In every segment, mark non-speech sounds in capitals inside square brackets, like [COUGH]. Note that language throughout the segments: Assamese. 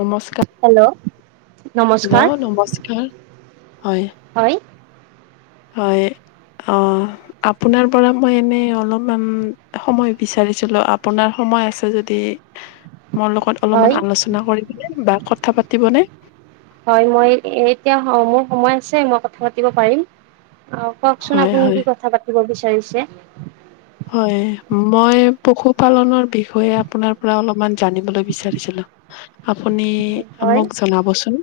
নমস্কাৰ হেল্ল'। নমস্কাৰ হেল্ল', নমস্কাৰ, হয়। হয়। হয়, অ'। আপোনাৰ পৰা মই এনেই অলপমান সময় বিচাৰিছিলোঁ, আপোনাৰ সময় আছে যদি। মোৰ লগত হয়। অলপমান আলোচনা কৰিবনে বা কথা পাতিবনে? হয়, মই এতিয়া, মোৰ সময় আছে মই কথা পাতিব পাৰিম। কওকচোন হয়, আপুনি হয়, কি কথা পাতিব বিচাৰিছে। হয়, মই পশুপালনৰ বিষয়ে আপোনাৰ পৰা অলপমান জানিবলৈ বিচাৰিছিলোঁ। আপুনি হয়। মোক জনাবচোন।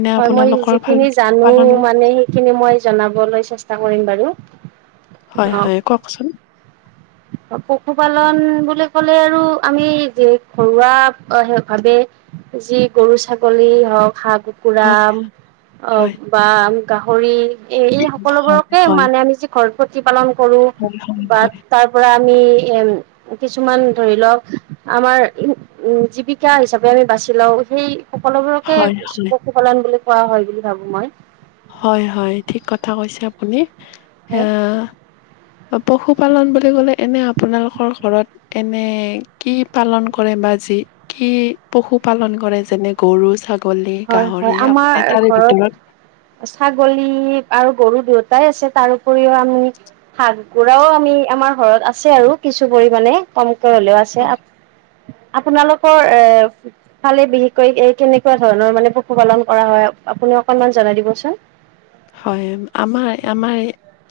এনে হয় আপোনালোকৰ ফালি [UNINTELLIGIBLE] সেই খিনি মই জনাবলৈ চেষ্টা কৰিম বাৰু। হয় অ হয়, কওকচোন। পশুপালন বুলি কলে আৰু আমি যি ঘৰুৱা ভাবে যি গৰু ছাগলী হওঁক, হাহ কুকু হয়, কুকুৰাম অ', হয়, বা গাহৰি এই-এই হয়, সকলোবোৰকে হয়, মানে আমি ঘৰ প্ৰতিপালন কৰো হয়, হয়, বা হয়, তাৰ পৰা আমি এম কিছুমান ধৰি লওক আমাৰ উ, জীৱিকা হিচাপে আমি বাচি লও সেই সকলোবোৰকে হয়, হয়। পশুপালন বুলি কোৱা হয় বুলি ভাবো মই। হয় হয় ঠিক কথা কৈছে আপুনি। এ হয় পশুপালন বুলি ক'লে এনে আপোনালোকৰ ঘৰত এনে কি পালন কৰে বা যি, কি পশু পালন কৰে যেনে গৰু ছাগ গলী, হয় হয় গাহৰি আমাৰ আপুনি তাৰে ঘৰত ভিতৰত ছাগলী আৰু গৰু দুয়োটাই আছে, তাৰ উপৰিও আমি হাঁহ, কুকুৰাও আমি আমাৰ ঘৰত আছে আৰু কিছু পৰিমাণে কমকে হলেও আছ হয় [UNINTELLIGIBLE] আপোনালোকৰ এ ফালে বিশেষকৈ এই কেনেকুৱা ধৰণৰ মানে পশুপালন কৰা হয়। আপুনি অকনমান জনাই দিবছোন। হয়, আমাৰ আমাৰ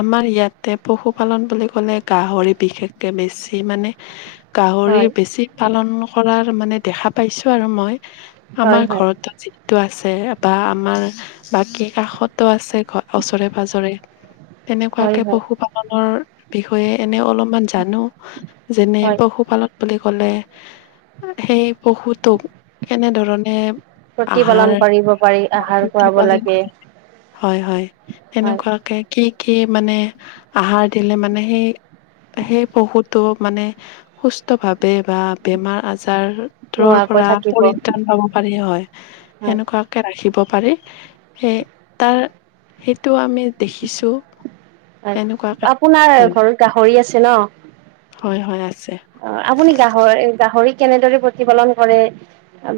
আমাৰ ইয়াতে পশুপালন বুলি কলে গাহৰি বিশেষকে বেছি মানে গাহৰি হয় বেছি পালন কৰাৰ মানে দেখা পাইছোঁ আৰু মই। হয় আমাৰ হয় ঘৰতো যিটো আছে বা আমাৰ বাকী কাষতো আছে ওচৰে পাজৰে, হয় তেনেকুৱাকে হয় পশুপালনৰ বিষয়ে এনে অলপ মান জানোঁ, যেনে হয় পশুপালন বুলি কলে সেই পশুটোক কেনেধৰণে আহাৰ প্ৰতিপালন কৰিব পাৰি, আহাৰ খুৱাব প্ৰতিপালন লাগে কৰা হয় হয়, হয় তেনেকুৱাকে কি কি মানে আহাৰ দিলে মানে সেই সেই পশুতো মানে সুস্থ ভাৱে বা বেমাৰ আজা জাৰৰ নোহোৱাকৈ পৰা থাকিব পৰিত্ৰাণ পাব পাৰি হয়। হয় সেনেকুৱা ৰাখিব পাৰি সে, তাৰ সেইটো আমি দেখিছো হয়, এনেকুৱাকে আপোনাৰ হয় ঘৰত গাহৰি আছে ন? হয় হয়, আছে। অ', আপুনি গাহৰি-গাহৰি কেনেদৰে প্ৰতিপালন কৰে?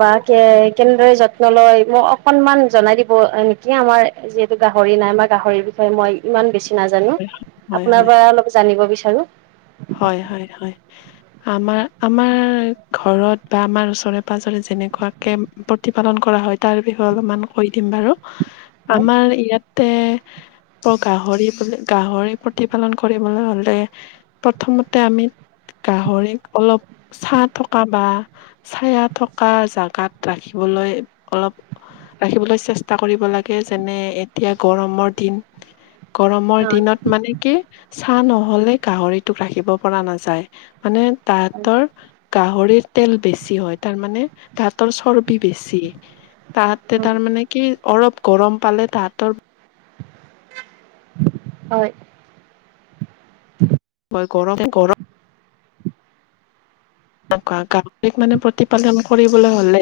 বা কে-কেনেদৰে যত্ন লয়, মোক অকনমান জনাই দিব নেকি আমাৰ যিহেতু গাহৰি নাই মই গাহৰিৰ বিষয়ে মই ইমান বেছি নাজানোঁ। হয়, হয়, আপোনাৰ পৰা জানিব বিচাৰোঁ। হয় হয় হয়। আমাৰ আমাৰ ঘৰত বা আমাৰ ওচৰে পাজৰে যেনেকুৱা কে প্ৰতিপালন কৰা হয় তাৰ বিষয়ে অলপমান কৈ দিম বাৰু। [UNINTELLIGIBLE] আমাৰ ইয়াত তে গাহৰি বুলি গাহৰি প্ৰতিপালন কৰিবলৈ হ'লে প্ৰথমতে আমি গাহৰিক অলপ ছাঁ থকা বা চাইয়া থকা জাগাত ৰাখিবলৈ অলপ ৰাখিবলৈ চেষ্টা কৰিব লাগে। যেনে এতিয়া গৰমৰ দিন। গৰমৰ হয় দিনত মানে কি চাহ নহ'লে গাহৰি তোক ৰাখিব পৰা নাযায়। মানে হয় তাহঁতৰ গাহৰিৰ তেল বেছি হয়। তাৰমানে তাহাঁতৰ চৰ্বি বেছি। তাহাঁতে উম তাৰ মানে কি অলপ গৰম তাহাঁতৰ হয়। [INAUDIBLE] হয় গৰম গৰ গাহৰিক মানে প্ৰতিপালন কৰিবলৈ হ'লে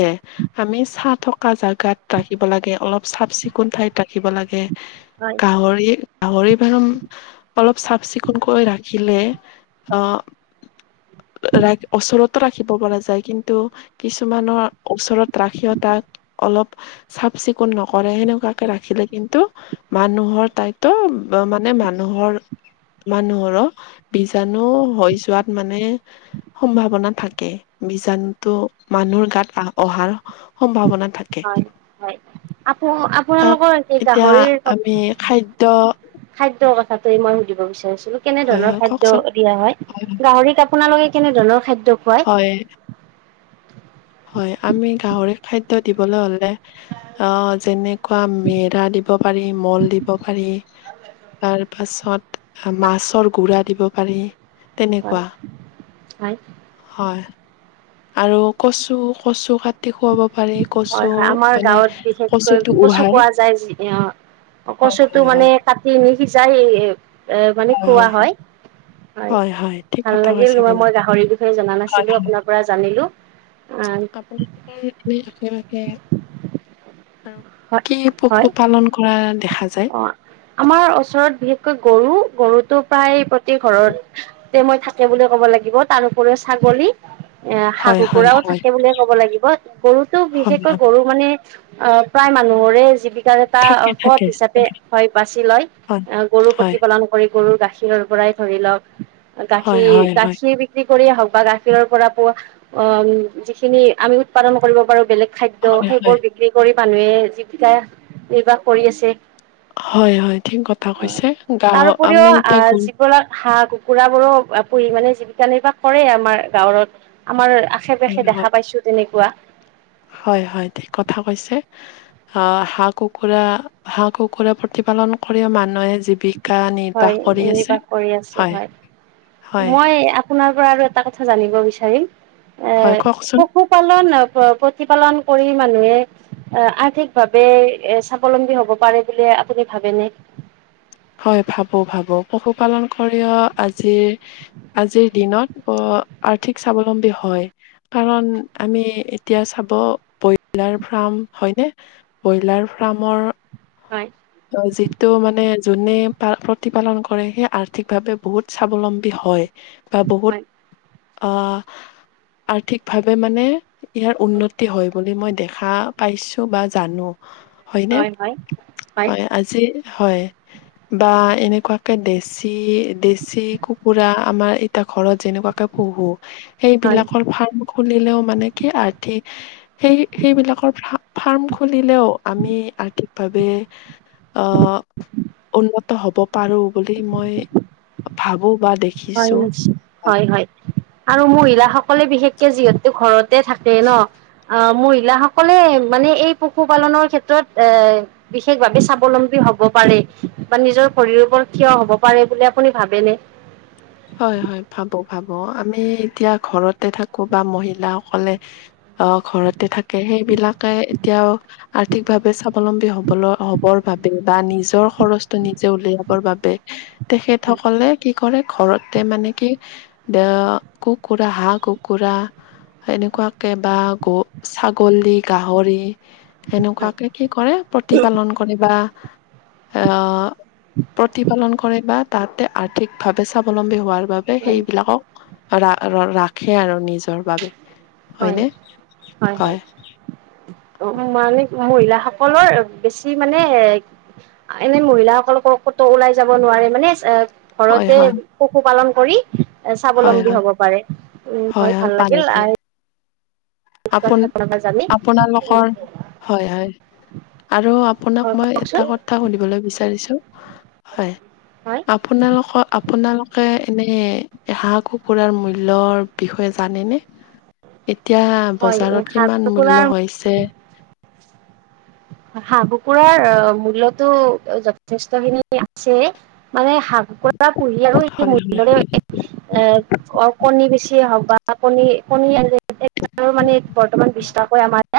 আমি ছাঁ থকা জাগাত ৰাখিব লাগে, অলপ চাফ-চিকুন ঠাইত ৰাখিব লাগে। গে হয় গাহৰি গাহৰি ফাৰ্ম অলপ চাফ চিকুণকৈ ৰাখিলে অ'। ৰা ওচৰতো ৰাখিব পৰা যায় কিন্তু কিছুমানৰ ওচৰত ৰাখিও তাক অলপ চাফ-চিকুন নকৰে হেনেকুৱাকে ৰাখিলে কিন্তু মানুহৰ তাইতো মানে মানুহৰ মানুহৰো বিজাণু হৈ যোৱাত মানে সম্ভাৱনা থাকে। বীজাণুটো মানুহৰ গাত আ অহাৰ সম্ভাৱনা থাকে। হয় হয় আপ তাক আপোনালোকৰ এতিয়া গাহৰিৰ আমি কথা খাদ্য খাদ্যৰ কথাটো মই সুধিব বিচাৰিছিলোঁ। কেনে হয় ধৰণৰ হয় খাদ্য কওকচোন দিয়া হয়। গাহৰি আপু আপোনালোকে কেনেধৰণৰ খাদ্য খোৱাই। হয়। হয়। আমি গাহৰিক খাদ্য দিবলৈ হলে অ' যেনে খোৱাম মেৰা দিব পাৰি, মল দিব পাৰি, তাৰ পাছত মাছৰ গুড়া দিব পাৰি হয় তেনেকুৱা। হয় হয় আৰু কচু কচু কাটি খুৱাব পাৰি। হয় কচু হয়। আমাৰ মানে গাঁৱত বিশেষকৈ কচুটো কচু উহাই পোৱা যায় অ'। হয়, কচুটো হয়, হয়, মানে হয়, কাটি নি সিজাই এ মানে খোওৱা হয়। হয়, হয়, ঠিক ভাল কথা লাগিল। কৈছে আপুনি। মই গাহৰিৰ বিষয়ে জনা নাছিলো আপোনাৰ পৰা জানিলোঁ। হয় আপুনি এনেই আশে পাশে আৰু কি হয় পশুপালন কৰা দেখা যায়। অ আমাৰ ওচৰত বিশেষকৈ গৰু, গৰুতটো প্ৰায় প্ৰতি ঘৰত মই থাকে বুলি ক'ব লাগিব তাৰ উপৰিও ছাগলী। এ হাঁহ হয়, হয়, কুকুৰাও হয়, থাকে বুলিয়ে ক'ব লাগিব গৰুতো হয়, বিশেষকৈ হয়, গৰু মানে প্ৰায় মানুহৰে জীৱিকা থাকে থাকে। এ থাকে, হয় বাচি লয় হয়, আহ গৰু হয়, প্ৰতিপালন কৰি গৰুৰ গাখীৰ পৰাই ধৰি লওক, হয়, গাখীৰ হয়, হয়, গাখীৰ বি যি কৰিয়ে হওক বা গাখীৰৰ পৰা পোৱা অ যিখিনি আমি উৎপাদন কৰিব পাৰো বেলেগ, খাদ্য হয়, হয়। সেইবোৰ বিক্ৰী কৰি মানুহে যিবিকা নিৰ্বাহ কৰি আছে। হয়, হয় ঠিক কথা কৈছে। গাওঁ আমি এতিয়া গ পৰা হাঁহ কু। কুৰা বোৰো পুহি মানে জীৱিকা নিৰ্বাহ কৰে আমাৰ গাঁৱত। আমাৰ হয়, চবকে হয়, দেখা পাইছোঁ তেনেকুৱা। হয়, হয় ঠিক কথা কৈছে। আহ হাঁহ কুকুৰা হাঁহ কুকুৰা প্ৰতিপালন কৰি মানুহে জী। জীবিকা হয় নিৰ্বাহ কৰি আছে, নিৰ্বাহ কৰি আছে হয়। হয়, মই আপোনাৰ পৰা আৰু এটা কথা জানিব বিচাৰিম এ হয়, কওকচোন। পশু, পালন আ প্ৰ প্ৰতিপালন কৰি মানুহে, আ আৰ্থিক ভাৱে এ স্বাৱলম্বী হ'ব পাৰে বুলি আপুনি ভাবেনে? হয়, ভাবো ভাবো। পশুপালন কৰিও আজিৰ আজিৰ দিনত আৰ্থিক স্বাৱলম্বী হয়। কাৰণ আমি এতিয়া চাব, ব্ৰইলাৰ ফাৰ্ম হয়নে? ব্ৰইলাৰ ফাৰ্মৰ হয়। যিটো মানে যোনে পা প্ৰতিপালন কৰে, সেই আৰ্থিকভাৱে বহুত স্বাৱলম্বী হয়। বা বহুত হয় আহ আৰ্থিকভাৱে মানে, ইয়াৰ উন্নতি হয় বুলি মই দেখা পাইছো বা জানো। হয়নে? হয়, হয়। হয়, আজি হয়। বা এনেকুৱাকে দেছী দেছী কুকুৰা আমাৰ এই এতিয়া ঘৰত যেনেকুৱাকে পোহো, হয় সেইবিলাকৰ ফাৰ্ম খুলিলেও মানে কি আৰ্থিক, সেই সেইবিলাকৰ ফা ফাৰ্ম খুলিলেও আমি আৰ্থিকভাৱে, আহ উন্নত হব পাৰো বুলি মই ভাবো বা দে হয়, নিশ্চয়। হয়, হয় আৰু মহিলাাসকলে বিশেষকে যিহেতু ঘৰতে থাকে ন। আহ মহিলাসকলে মানে এই পশুপালনৰ ক্ষেত্ৰত এ বিশেষ ভাৱে স্বাৱলম্বী হব পাৰে বা নিজৰ ভৰিৰ ওপৰত থিয় হব পাৰে বুলি আপুনি ভাবেনে? হয়, হয় ভাবো ভাবো। আমি এতিয়া ঘৰতে থাকো বা মহিলাাসকলে অ' ঘৰতে থাকে, সেইবিলাকে এতিয়াও আৰ্থিকভাৱে স্বাৱলম্বী হবলৈ হব। ৰ বাবে বা নিজৰ খৰচটো নিজে উলিয়াবৰ বাবে তেখেত সকলে কি কৰে, ঘৰতে মানে কি এ কুকুৰা হাঁহ কুকুৰা, এনেকুৱাকে বা গ ছাগলী গাহৰি, হয় এনেকুৱাকে কি কৰে প্ৰতিপালন কৰে বা, আ প্ৰতিপালন কৰে বা, তাতে আৰ্থিকভাৱে স্বাৱলম্বী হোৱাৰ বাবে সেইবিলাকক, ৰা ৰাখে আৰু নিজৰ বাবে হয়নে? হয়। অ' মানে মহিলাসকলৰ বেছি মানে এ এনে মহিলাসকল কতো ওলাই যাব নোৱাৰে মানে এ হয় ঘৰতে হয় পশু পালন কৰি, হয় স্বাৱলম্বী হয় হ'ব পাৰে। উম' হয়, ভাল লাগিল। কথা জানি হয় আপোন-আপোনালোকৰ, হয়-হয়। আৰু আপোনাক মই কওকচোন এটা কথা সুধিবলৈ বিচাৰিছো, হয়। হয় আপোনালোকৰ, আপোনালোকে এনেই হাঁহ-কুকুৰাৰ মূল্যৰ- বিষয়ে জানে নে? এতিয়া হয় এই বজাৰত হাঁহ কিমান কুকুৰাৰ মূল্য হৈছে? [UNINTELLIGIBLE] হাঁহ-কুকুৰাৰ মূল্যতো যথেষ্টখিনি আছেই। মানে হাঁহ-কুকুৰা পুহি আৰু এই হয় হয় [UNINTELLIGIBLE] - কণী বেচিয়ে হওঁক বা কণী-কণী মানে বৰ্তমান বিশটাকৈ আমাৰ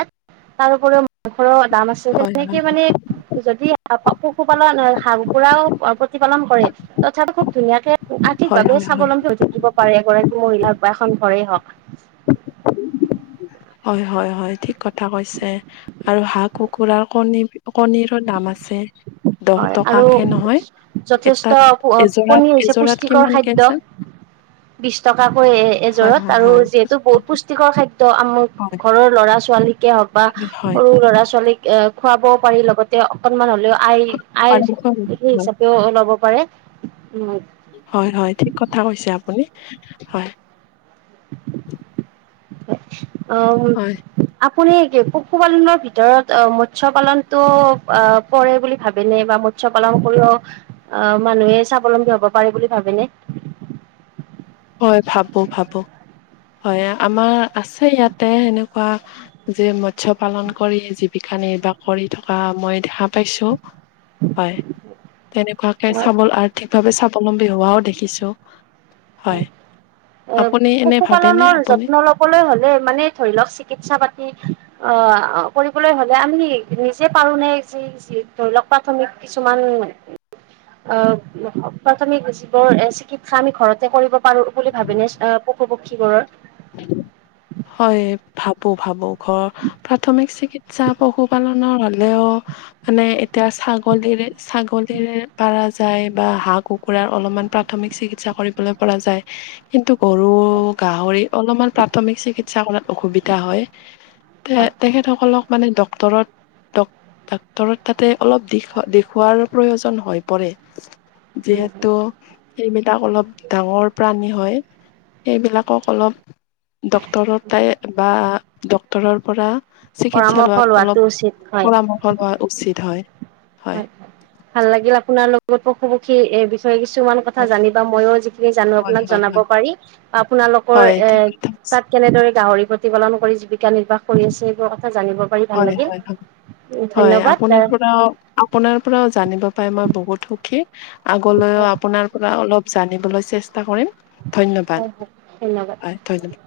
তাৰপৰিও মাংসৰৰ দাম আছে হয় হয় হয় তেনেকে মানে- যদি পশুপালন হাঁহ-কুকুৰাও প্ৰতিপালন কৰে তথাপি খুব ধুনীয়াকে- হয় আৰ্থিকভাৱে হয় হয় স্বাৱলম্বী হৈ থাকিব এগৰাকী মহিলা হওঁক বা এখন ঘৰে হওঁক। হয়-হয়-হয় ঠিক কথা কৈছে। আৰু হাঁহ-কুকুৰাৰ কণী-কণীৰো দাম আছে। দহ হয়, আৰু টকাকে নহয় এটাত যথেষ্ট এযোৰাত কণী হৈছে এযোৰাত পুষ্টিকৰ কিমানকে খাদ্য। আছে বিশ টকাকৈ হয় এযোৰত, হয় আৰু হয় যিহেতু বহুত হয় পুষ্টিকৰ খাদ্য- আমুক ঘৰৰ ল'ৰা-ছোৱালীকে হওঁক বা হয় সৰু ল'ৰা-ছোৱালীক- খুৱাবও পাৰি লগতে অকণমান হ'লেও আয়- আয়ৰ সেই হয় হিচাপেও ল'ব পাৰে, উমঁ। হয়-হয়, ঠিক কথা কৈছে আপুনি, হয়। অ'। হয় আপুনি পশুপালনৰ ভিতৰত মৎস্য পালনটো আ' পৰে বুলি ভাবে নে বা- মৎস্য পালন কৰিও আঁহ' মানুহে স্বাৱলম্বী হ'ব পাৰে বুলি ভাবে নে? হয়, ভাবো-ভাবো। হয়, আমাৰ আছে ইয়াতে তেনেকুৱা যে মৎস্য পালন কৰি জী - ৱিকা নিৰ্বাহ কৰি থকা মই দেখা- পাইছোঁ। হয়, তেনেকুৱাকে স্বাৱল, আৰ্থিকভাৱে স্বাৱ - লম্বী হোৱাও দেখিছো। হয়, এ আপুনি এনেই ভাবি পশুপালনৰ যত্ন ল'বলৈ হ'লে মানে ধৰি লওঁক চিকিৎসা পাতি আঁহ' কৰিবলৈ হ'লে আমি নিজে পাৰো নে যি- ধৰি লওঁক প্ৰাথমিক কিছুমান- আঁহ' প্ৰাথমিক যিবোৰ চিকিৎসা আমি ঘৰতে কৰিব পাৰো বুলি ভাবি নে- পশু পক্ষীবোৰৰ? হয়, ভাবো-ভাবো। ঘৰ প্ৰাথমিক চিকিৎ - সা পশু পালনৰ হ'লেও- মানে এতিয়া ছাগলীৰ-ছাগলীৰ পাৰা যায় বা হাঁহ কু- কুৰাৰ অলপমান প্ৰাথমিক চিকিৎসা কৰিবলৈ পৰা যায়। কিন্তু গৰু, গাহৰিৰ অলপমান প্ৰাথমিক চিকিৎসা কৰাত অসুবিধা হয়। হয় তেখেতসকলক মানে ডক্টৰত-ডাক্টৰত- তা'তে অলপ দেখুৱাৰ প্ৰয়োজন হৈ পৰে। হয় হয় যিহেতু- সেইবিলাক অলপ ডাঙৰ প্ৰাণী হয়। সেইবিলাকক অলপ- ডক্তৰৰ তাই বা ডক্তৰৰ পৰা- চিকিৎসা পৰামৰ্শ লোৱাত লোৱাটো অলপ উচিত হয় পৰামৰ্শ লোৱা উচিত হয়। হয়, ভাল লাগিল আপোনাৰ লগত পশু পক্ষীৰ এই বিষয়ে কিছুমান- কথা হয় জানি বা মইও যিখিনি জানো হয় আপোনাক হয় জনাব হয় পাৰি। আপোনালোকৰ হয় ঠিক এ' কথা কৈছে তা'ত কেনেদৰে গাহৰি প্ৰতিপালন কৰি জীৱিকা নিৰ্বাহ কৰি আছে এইবোৰ কথা জানিব। পাৰি ভাল হয়, লাগিল। হয়, হয়, হয়, ধন্যবাদ আপোনাৰ হয় পৰাও আপোনাৰ পৰাও জানিব পাই মই বহুত সুখী আগলৈও আপোনাৰ পৰা অলপ জানিবলৈ চেষ্টা কৰিম হয় ধন্যবাদ ধন্যবাদ। হয়, ধন্যবাদ।